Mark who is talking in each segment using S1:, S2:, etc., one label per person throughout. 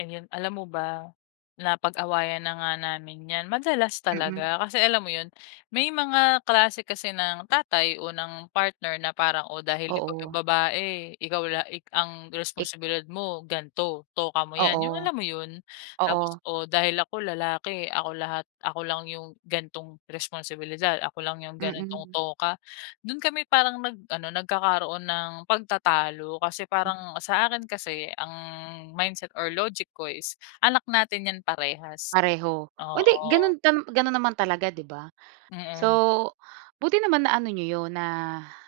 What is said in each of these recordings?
S1: An yun. Alam mo ba, napag-awayan na nga namin ’yan, madalas
S2: Mm.
S1: talaga kasi alam mo yun, may mga klase kasi ng tatay o ng partner na parang, "oh, dahil ikaw yung
S2: Oo.
S1: babae, ikaw la ik ang
S2: Ik
S1: responsibilidad mo, gan'to, toka mo ’yan," yung
S2: Oo.
S1: alam mo yun? Tapos,
S2: Oo.
S1: o, dahil ako lalaki, ako lahat, ako lang yung gan'tong responsibilidad, ako lang yung ganitong
S2: Mm.
S1: toka. Dun kami parang nag-ano, nagkakaroon ng pagtatalo kasi
S2: M
S1: parang sa akin kasi ang mindset or logic ko is anak natin ’yan parehas.
S2: Pareho. O, hindi
S1: Oo.
S2: gano'n tam gano'n naman talaga, 'di ba? So,
S1: Mm.
S2: buti naman naano niyo 'yon, na,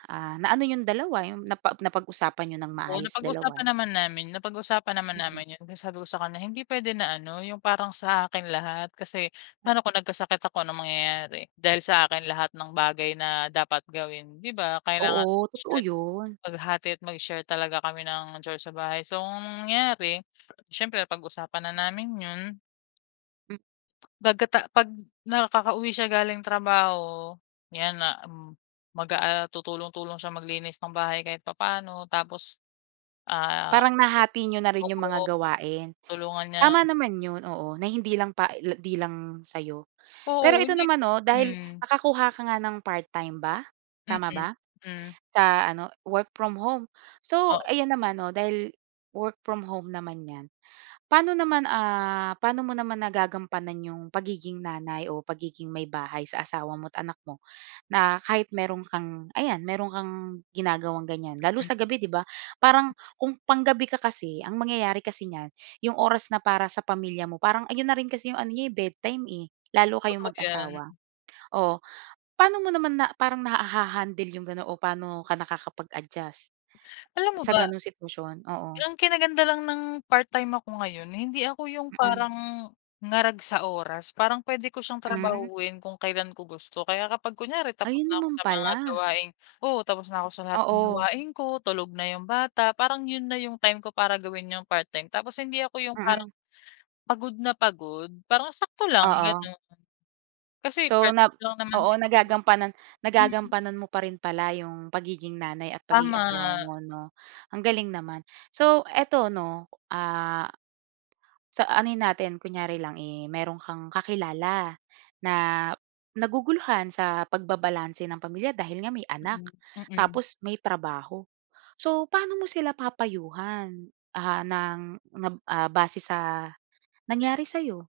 S2: ah, naano yung dalawa, yung napa napag-usapan niyo ng
S1: Oo,
S2: maayos dalawa.
S1: napag-usapan naman namin. Napag-usapan naman
S2: Mm.
S1: namin ’yon kaya sabi ko sa kanya na hindi puwede na ano, ’yung parang sa akin lahat. Kasi paano kung nagkasakit ako, anong mangyayari? Dahil sa akin, lahat ng bagay na dapat gawin, di ba? Kailangan
S2: Oo,
S1: mag
S2: totoo
S1: [unintelligible]
S2: yun.
S1: maghati at mag-share talaga kami ng chores sa bahay. So, nangyare siyempre, napag-usapan na namin ’yon.
S2: M
S1: 'Baga ta 'pag nakakauwi siya galing trabaho, 'yan na m mag, ah, ah, tutulong-tulong siya maglinis ng bahay kahit papaano, tapos, ah
S2: Parang nahati niyo na rin yung mga
S1: oo.
S2: gawain.
S1: Tulungan niya
S2: Tama naman ’yon, oo, na hindi lang pa e la 'di lang sa’yo. Pero
S1: Oo,
S2: ito
S1: hindi
S2: naman 'no, dahil
S1: hmm.
S2: nakakuha ka nga ng part-time ba?
S1: Mm,
S2: Tama ba?
S1: hmm.
S2: Sa ano, work from home. So
S1: Oo.
S2: ayan naman 'no, dahil work from home naman ’yan, pa'no naman, ah, paano mo naman nagagampanan yung pagiging nanay o pagiging maybahay sa asawa mo at anak mo? Na kahit meron kang ayan, meron kang ginagawang ganiyan, lalo na
S1: Hmm.
S2: sa gabi, 'di ba? Parang kung panggabi ka kasi, ang mangyayari kasi niyan, yung oras na para sa pamilya mo, parang ayun na rin kasi yung ano niyo, eh, bedtime, eh, lalo
S1: Totoo
S2: kayong
S1: 'yan.
S2: mag-asawa. O, pa'no mo naman na parang naha-handle yung ga'non o paano ka nakakapag-adjust
S1: Alam mo
S2: sa
S1: ba?
S2: ganung sitwasyon? Oo.
S1: Ang kinaganda lang ng part time ako ngayon, hindi ako yung
S2: Mm.
S1: parang ngarag sa oras. Parang puwede ko siyang
S2: Hmm.
S1: trabahuhin kung kailan ko gusto, kaya kapag kunyari tapos
S2: Ayun
S1: na ako
S2: naman
S1: sa mga
S2: pala.
S1: gawaing oo, tapos na ako sa lahat ng
S2: Oo.
S1: gawain ko, tulog na yung bata, parang yun na yung time ko para gawin yung part time, tapos hindi ako yung parang
S2: Mm.
S1: pagod na pagod. Parang sakto lang
S2: Oo.
S1: gano'n. Kasi
S2: So, nap
S1: part-time lang naman
S2: oo,
S1: din, eh.
S2: nagagampanan
S1: Mm.
S2: nagagampanan mo pa rin pala yung pagiging nanay at pagiging
S1: Tama.
S2: asawa mo 'no, ang galing naman. So eto 'no, ah, sa anohin natin, kunyari lang, eh, meron kang kakilala na naguguluhan sa pagbabalanse ng pamilya dahil nga may anak,
S1: Hmm, mm.
S2: tapos may trabaho. So, paano mo sila papayuhan, ah, ng nga b ah, base sa nangyari sa'yo?